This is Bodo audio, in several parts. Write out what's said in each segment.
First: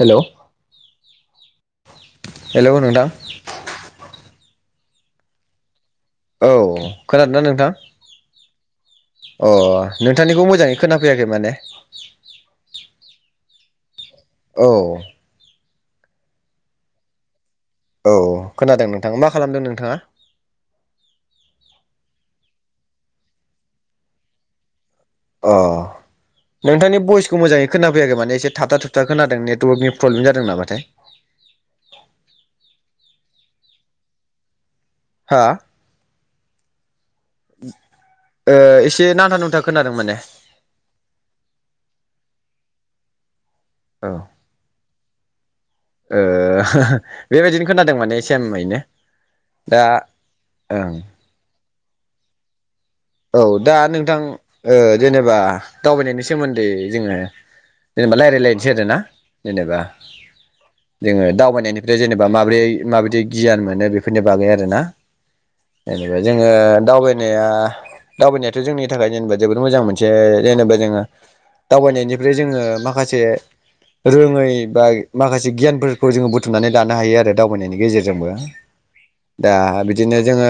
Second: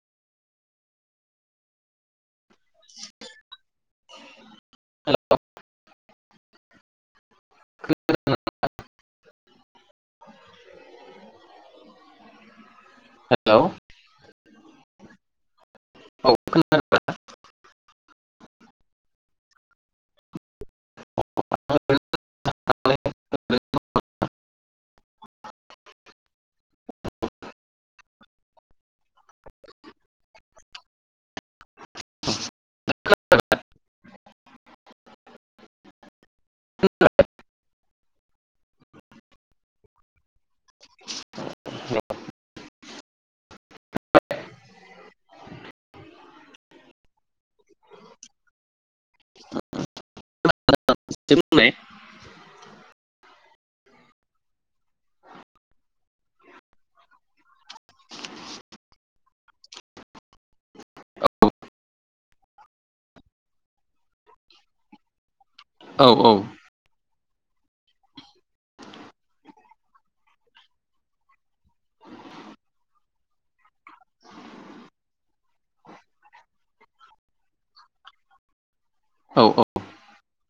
हेलौ हेलौ नोंथां हेलौ औ खोनादों ना नोंथां अ नोंथांनिखौ मोजाङै खोनाफैयाखै माने हेलौ औ औ खोनादों ना औ खोनादों नोंथाङा मा खालामदों नोंथाङा एसे अ नोंथांनि भयसखौ मोजाङै खोनाफैयाखै माने एसे थाबथाथ थाबथा खोनादों नेटवर्कनि प्रब्लेम जादों नामाथाय [inaudible] हा ए एसे नांथा नुंथा खोनादों माने [inaudible] औ ओ बेबायदिनो खोनादों माने ए सेमैनो दा ओं दे बुंनाय औ दा नोंथां ओ जेनेबा दावबायनायनि सोमोन्दै जोङो जेनेबा रायज्लायलायनोसै आरोना जेनेबा जोङो दावबायनायनिफ्राय जेनेबा माब्रै माबायदि गियान मोनो बेफोरनि बागै आरो ना औ जेनेबा औ जोङो दावबायनाया दावबायनायाथ' जोंनि थाखाय जेनेबा जोबोद मोजां मोनसे जेनेबा जोङो दावबायनायनिफ्राय जोङो माखासे रोङै बा माखासे गियानफोरखौ जोङो बुथुमनानै लानो हायो आरो दावबायनायनि गेजेरजोंबो औ दा बिदिनो जोङो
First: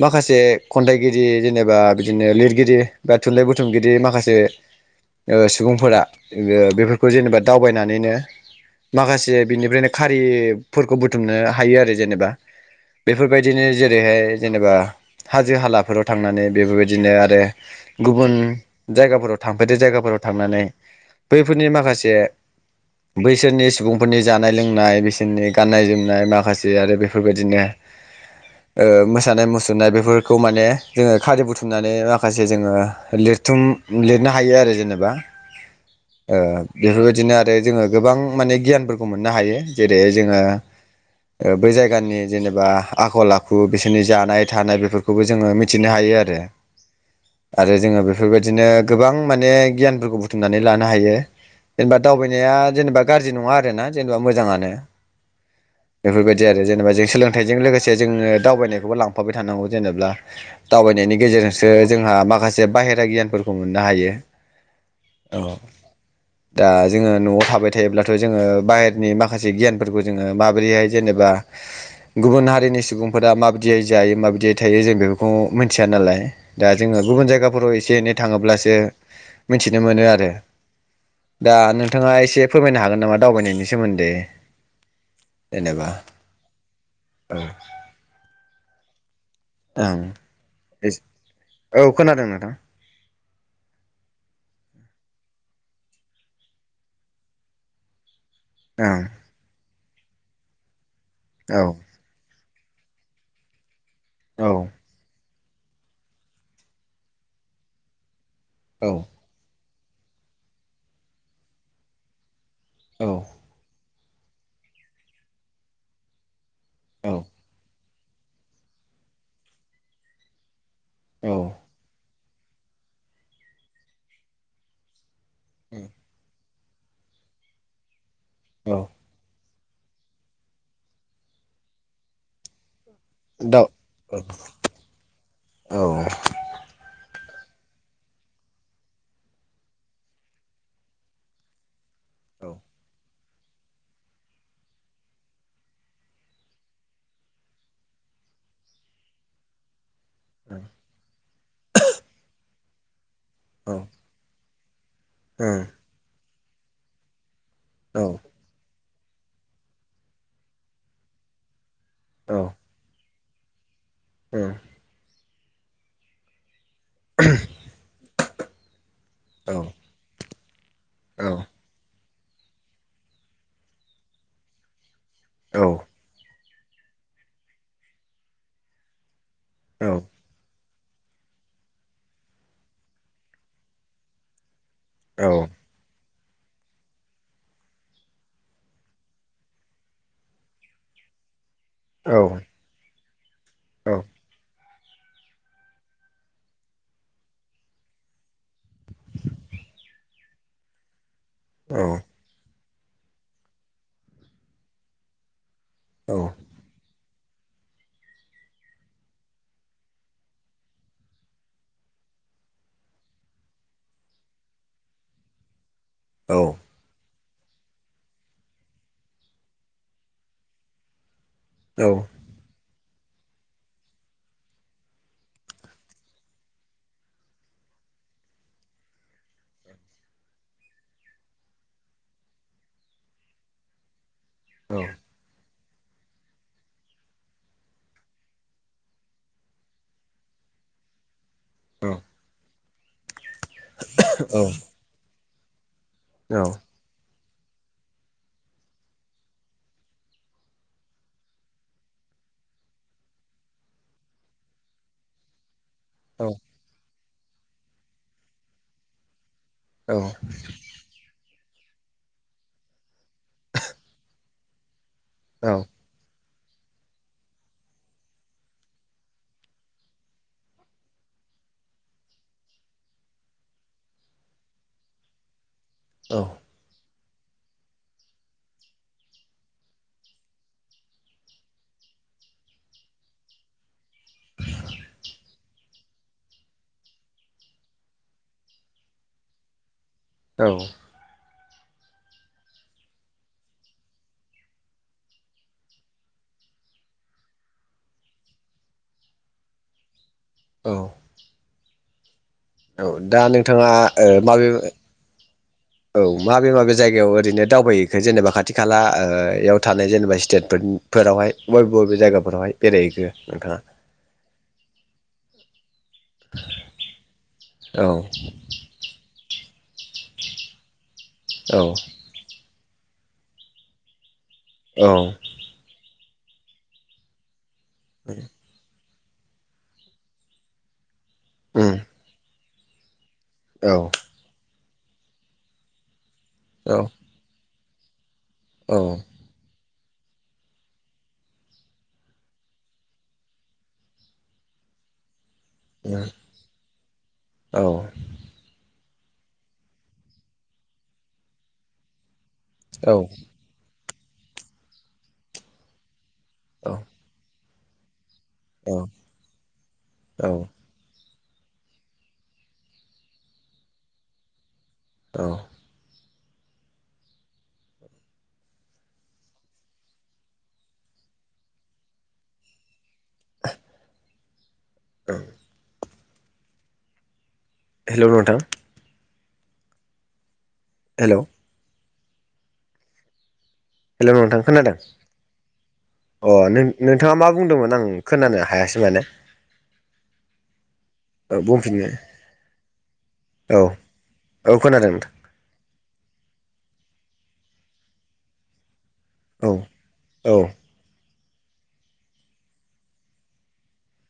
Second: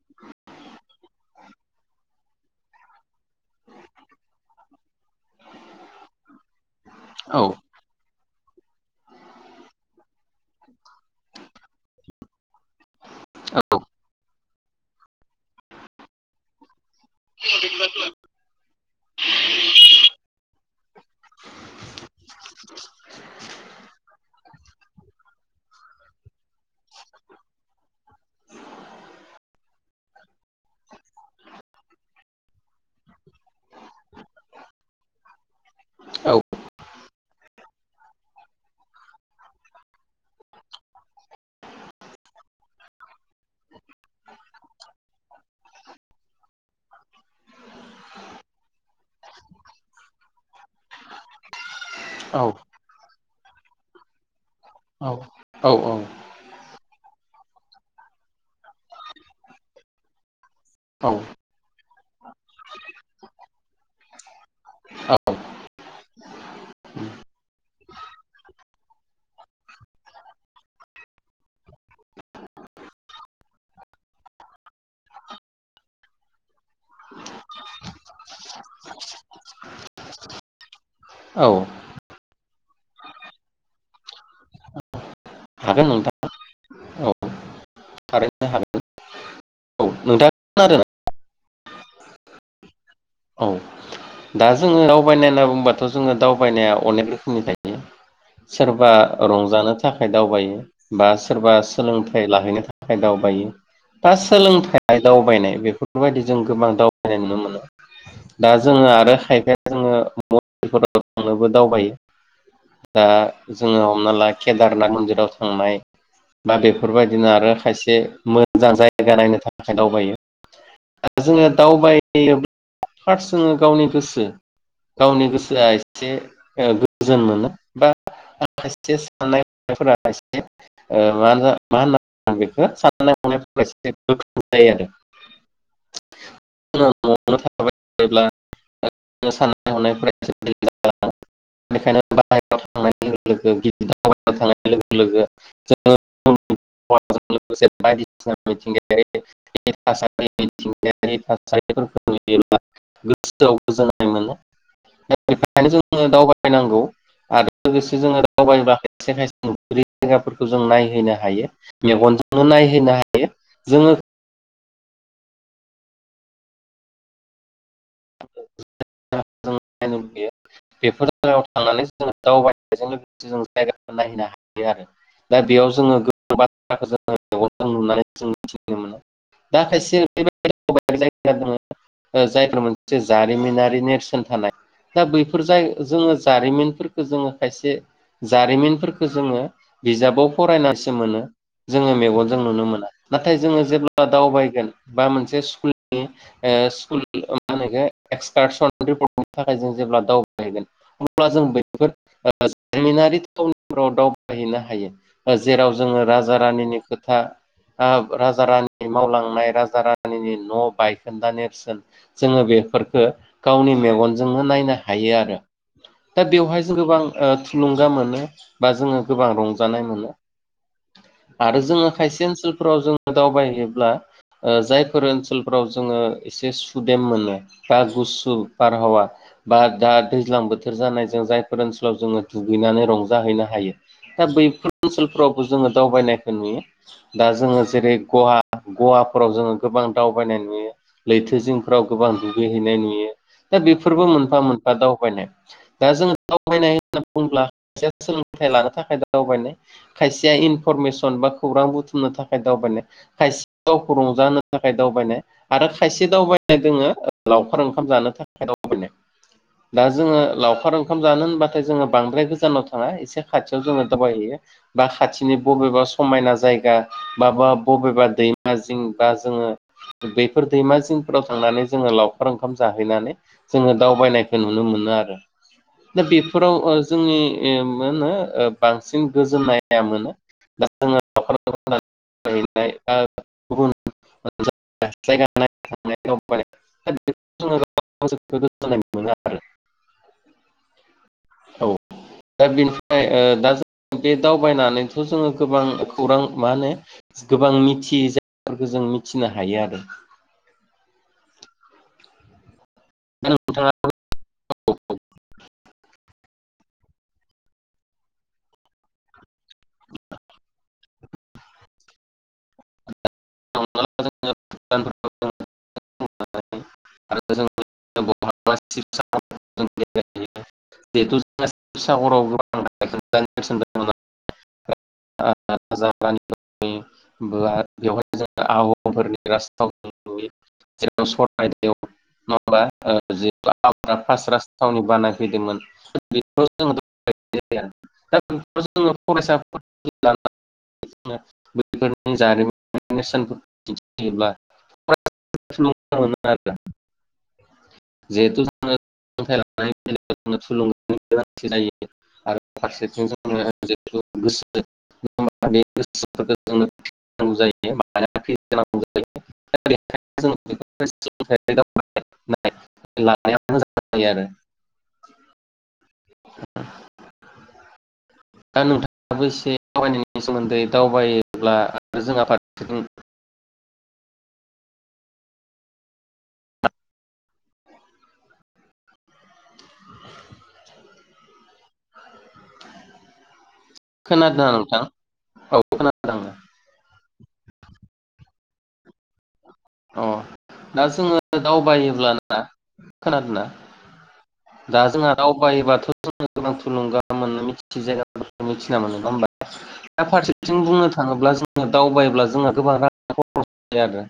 माखासे खन्थाइगिरि जेनेबा बिदिनो लिरगिरि बा थुनलाइ बुथुमगिरि माखासे ओ सुबुंफोरा ओ बेफोरखौ जेनेबा औ दावबायनानैनो माखासे बिनिफ्रायनो खारिफोरखौ बुथुमनो हायो आरो जेनेबा बेफोरबायदिनो जेरैहाय जेनेबा हाजो हालाफोराव थांनानै बेफोरबायदिनो आरो गुबुन जायगाफोराव थांफेरद जायगाफोराव थांनानै बैफोरनि माखासे बैसोरनि सुबुंफोरनि जानाय लोंनाय बिसोरनि गाननाय जोमनाय माखासे आरो बेफोरबायदिनो ओ मोसानाय मुसुरनाय बेफोरखौ माने जोङो खालि बुथुमनानै माखासे जोङो लिरथुम लिरनो हायो आरो जेनेबा औ ओ बेफोरबायदिनो आरो जोङो गोबां माने गियानफोरखौ मोननो हायो जेरै जोङो बै जायगानि जेनेबा आखल आखु बिसोरनि जानाय थानाय बेफोरखौबो जोङो मिथि मिथिनो हायो आरो आरो जोङो बेफोरबायदिनो गोबां माने गियानफोरखौ बुथुमनानै लानो हायो जेनेबा दावबायनाया जेनेबा गाज्रि नङा आरोोना जेनेबा मोजाङानो बेफोरबायदि आरो जेनब जेनेबा जों सोलोंथाइजों लोगोसे जोङो दावबायनायखौबो लांफाबाय थानांगौ जेनेबा औ दावबायनायनि गेजेरजोंसो जोंहा माखासे बाहेरा गियानफोरखौ मोननो हायो [inaudible] दा जोङो न'आव थाबाय थायोब्लाथ' जोङो बाहहेरनि माखासे गियानफोरखौ जोङो माबोरैहाय जेनेबा गुबुन हारिनि सुबुंफोरा माबायदियै जायो माबायदियै थायो जों बे खौ मिथिया नालाय दा जोङो गुबुन जायगाफोराव एसे एनै थाङोब्लासो मिथिनो मोनो आरो औ दा नोंथाङा एसे फोरमायनो हागोन नामा दावबायनायनि सोमोन्दै हागोन जेनेबा नोंथां औ थारैनो हागोन औ ओं नोंथाङा खोनादोंना औ खोनादों नोंथां औ दा जोङो दावबायनाय होनना बुंबाथ' जोङो दावबायनाया अनेक रोखोमनि थायो सोरबा रंजानो थाखाय दावबायो बा सोरबा ओं सोलोंथाइ लाहैनो थाखाय दावबायो बा औ सोलोंथाइ दावबायनाय बेफोरबायदि जों गोबां दावबायनाय नुनो मोनो दा जोङो औ आ बे [unintelligible] दावबायो दा जोङो हमना ला केदारनाथ मन्दिराव थांनाय बा औ बेफोरबायदिनो आरो खायसे मोजां जायगा नायनो थाखाय दावबायो औ जोङो दावबाय यो फार्स्ट जोङो गावनि गोसो गावनि गोसोआ एसे ओ गोजोन मोनो बा औ खायसे साननाय फोरा एसे ओ मा होनना बुङो बेखौ ओ सा [unintelligible] आरो दाउ औ औ [unintelligible] बेनिखायनो औ बाहेराव थांनानै लोगो गिदिर थानाय लोगो लोगो जोङो [unintelligible] [unintelligible] थासारि औ मिथिंगायारि थासारिफोरखौ नुयोब्ला गोसोआव औ गोजोननाय मोनो औ बेनो औ जोङो दावबायनांगौ आरो लोगोसे औ जोङो दावबायबा खायसे खायसे नुुफेरि जायगाफोरखौ जों नायहैनो हायो मेगनजोंनो नायहैनो हायो यो जोङो ओम ओम [unintelligible] बेफोर जायाव थांनानै दावबायनायजों लोगोसे जों जायगाफोर नायहैनो हायो आरो दा बेयाव जोङो गो [unintelligible] जों मिथिनो मोनो दा खायसे ओरैबायदि [unintelligible] जायफोर मोनसे जारिमिनारि नेरसोन थानाय दा बैफोर जाय जोङो जारिमिनफोरखौ जोङो खायसे जारिमिनफोरखौ जोङो बिजाबाव फरायनासो मोनो जोङो मेगनजों नुनो मोना नाथाय जोङो जेब्ला दावबायगोन बा मोनसे स्कुल स्कुलनि मा होनो इखो एसकारसन थाखाय जों जेब्ला दावबायहैगोन अब्ला जों औ बैफोर जारिमिनारि थावनिफोराव दावबायहैनो हायो ओ जेराव जोङो औ राजा रानिनि खोथा राजा रानिनि मावलांनाय राजा रानिनि न' बायखोन्दा नेरसोन जोङो बेफोरखौ गावनि मेगनजोंनो नायनो हायो आरो दा औ बेवहाय जों गोबां ओ थुलुंगा मोनो बा जोङो गोबां रंजानाय मोनो आरो जोङो खायसे ओनसोलफोराव जों दावबायोब्ला जायफोर ओ ओनसोलफोराव जोङो एसे सुदेम मोनो बा गुसु गु बारहावा बा दा दैज्लां बोथोर जानाय जों जायफोर ओनसोलाव जोङो दुगैनानै रंजाहैनो हायो दा बैफोर औ ओनसोलफोरावबो जोङो दावबायनायखौ नुयो दा जोङो जेरै गवा गवाफोराव जोङो गोबां दावबायनाय नुयो लैथो जिंफ्राव गोबां दुगैहैनाय नुयो दा बेफोरबो मोनफा मोनफा दावबायनाय दा जोङो दावबायनाय होनना बुङोब्ला खायसेया सोलोंथाइ लानो थाखाय दावबायनाय खायसेया इनफरमेसन बा खौरां बुथुमनो थाखाय दावबायनाय खायसे गावखौ रंजा होनो थाखाय दावबायनाय आरो खायसे औ दावबायनाय दोङो लावखार ओंखाम जानो थाखाय दावबायनाय दा जोङो लावखार ओंखाम जानो होनबा जोङो बांद्राय गोजानाव थाङा इसे खाथिआव दावबायहैयो बा खाथिनि औ बबेबा समाइना जायगा माबा बबेबा दैमा जिं बा जोङो बेफोर दैमा जिंफोराव थांनानै जोङो लावखार ओंखाम जाहैनानै जोङो दावबायनायखौ नुनो मोनो आरो दा बेफोराव जोंनि मोनो बांसिन गोजोननाया मोनो दा जोङो [unintelligible] गुबुन [unintelligible] [unintelligible] आरो औ औ दा बेनिफ्राय ओ दा बे दावबायनानैथ' जोङो गोबां खौरां मा होनो गोबां मिथियै ज फोरखो जों मिथिनो हायो आरो औ औ दा नोंथाङा ओ माबे औ माबे माबे जायगायाव ओरैनो दावबायहैखो जेनेबा खाथि खालायाव ओ थानाय जेनेबा स्टेट फोरावहाय बब बबे जायगाफोरावहाय बेरायहैखो नोंथाङा अ आरो जों औ औ [unintelligible] [unintelligible] औ [unintelligible] आहमफोरनि राजथावनि नुयो जेराव ओम [unintelligible] पास राज थावनि बानायफैदोंमोन [unintelligible] औ औ उम बेफोरनि जारिमिन नेरसोनफोरखौ दिन्थियोब्ला औ [unintelligible] औ जिहेतु जोङो औ [unintelligible] [unintelligible] औ औ [unintelligible] [unintelligible] औ दा नोंथाङाबो एसे दावबायनायनि सोमोन्दै दावबायोब्ला आरो जों आफाद [inaudible] औ हेल' नोंथां हेल' हेल' नोंथां खोनादों औ खोनादों अ नोंथाङा मा बुंदोंमोन आं खोनानो हायासै माने अ दा जोङो औ बुंफिननो दावबायोल्बा ना खोनादोंना औ औ दा खोनादों नोंथां जोंहा दावबायोबाथ' जों गोबां थुलुंगा [unintelligible] नङा होनबा औ दा औ फारसेथिं बुंनो थाङोब्ला जोङो दावबायोब्ला जोंहा गोबां रां खरसा जायो आरो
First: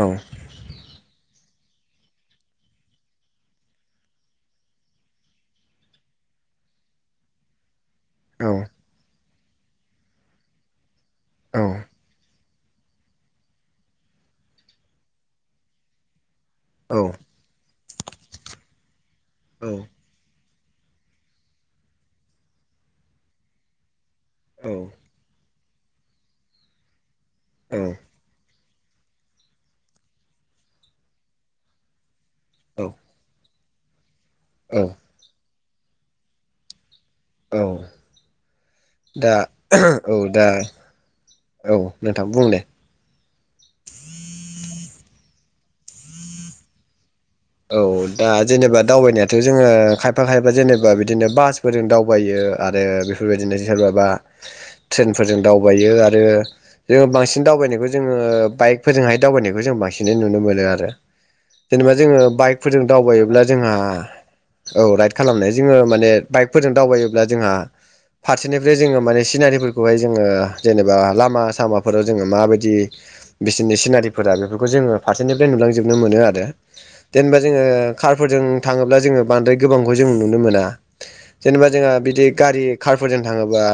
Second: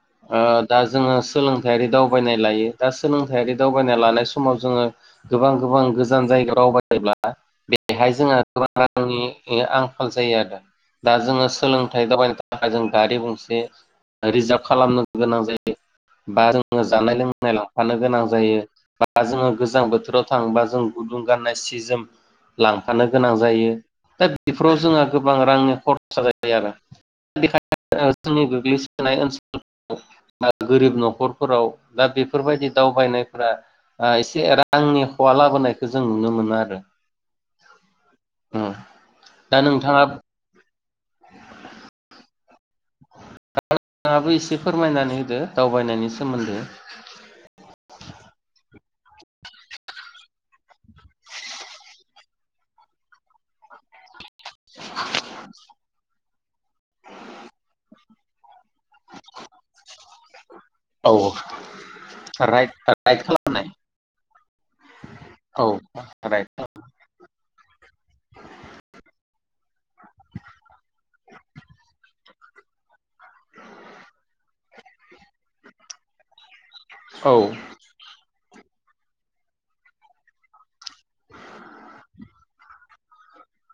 औ ओ दा जोङो सोलोंथारि दावबायनाय लायो दा सोलोंथारि दावबायनाय लानाय समाव जोङो गोबां गोबां गोजान जा [unintelligible] बेहाय जोंहा औ गोबां रांनि आंखाल जायो आरो दा जोङो सोलोंथाइ दावबायनो थाखाय जों गारि गंसे रिजार्भ खालामनो गोनां जायो बा जोङो औ जानाय लोंनाय लांफानो गोनां जायो बा जोङो गोजां बोथोराव थांबा जों गुदुं गाननाय सि जोम लांफानो गोनां जायो दा बेफोराव जोंहा गोबां रांनि खरसा जायो आरो बेखायनो जोंनि गोग्लै [unintelligible] गोरिब न'खरफोराव दा बेफोर बायदि औ दावबायनायफोरा ओ एसे औ रांनि हवा लाबोनायखौ जों नुनो मोनो आरो औ उम दा औ दा औ नोंथां बुं दे नोंथाङा बो एसे फोरमायनानै होदो दावबायनायनि सोमोन्दै औ दा जेनेबा दावबायनायाथ' जोङो खायफा खायफा जेनेबा बिदिनो बासफोरजों दावबायो ओ आरो बेफोर बायदिनो सोरबा बा ट्रेनफोरजों दावबायो आरो जोङो बांसिन दावबायनायखौ जोङो बाइक फोरजोंहाय दावबायनायखौ जों बांसिन नुनो मोनो आरो औ जेनेबा जोङो राइड बाइकफोरजों राइड दावबायोब्ला खालामनाय जोंहा औ राइड खालामनाय औ जोङो माने राइड बाइकफोरजों दावबायोब्ला जोंहा फारसेनिफ्राय जोङो माने सिनारिफोरखौहाय जोङो जेनेबा लामा सामाफोराव जोङो मा बायदि बिदि बिसोरनि सिनारिफोरा बेफोरखौ जोङो फारसेनिफ्राय नुलांजोबनो मोनो आरो औ जेनेबा जोङो कारफोरजों थाङोब्ला जोङो बांद्राय गोबांखौ जों नुनो मोना जेनेबा जोंहा बिदि गारि कारफोरजों थाङोबा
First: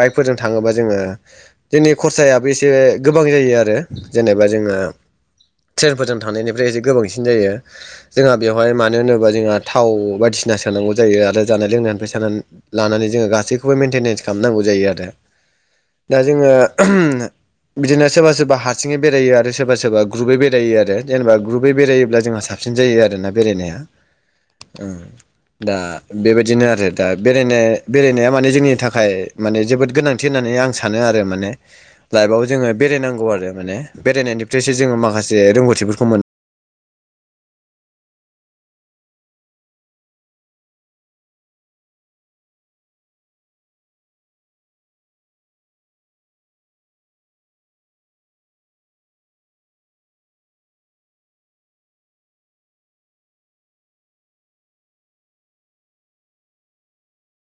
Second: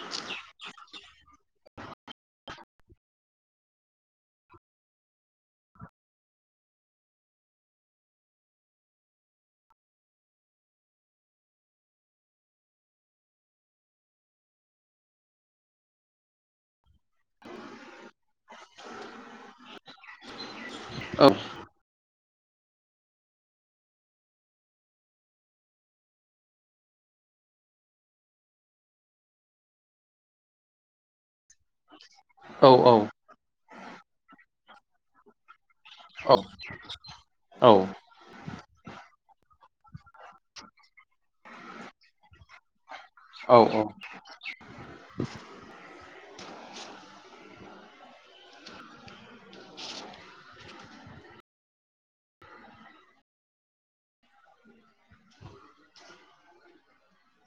बाइकफोरजों थाङोबा जोङो जोंनि खरसायाबो एसे गोबां जायो आरो जेनेबा जों ओ ट्रेनफोरजों थानायनिफ्राय एसे गोबांसिन जायो जोंहा बेवहाय मानो होनोबा जोंहा थाव बायदिसिना सोनांगौ जायो आरो जानाय लोंनायनिफ्राय सानानै लानानै जों जोङो गासैखौबो मेनटेनेन्स खालामनांगौ जायो आरो दा जोङो उम बिदिनो सोरबा सोरबा हारसिङै बेरायो आरो सोरबा सोरबा ग्रुपै बेरायो आरो औ जेनेबा ग्रुपै बेरायोब्ला जोंहा साबसिन जायो आरोना बेरायनाया उम दा बे बायदिनो आरो दा बेरायनो बेरायनाया माने जोंनि थाखाय माने जोबोद गोनांथि होननानै माने आं सानो आरो माने लाइफआव जोङो औ बेरायनांगौ आरो माने बेरायनायनिफ्रायसो जोङो माखासे रोंगौथिफोरखौ मोनो औ औ औ औ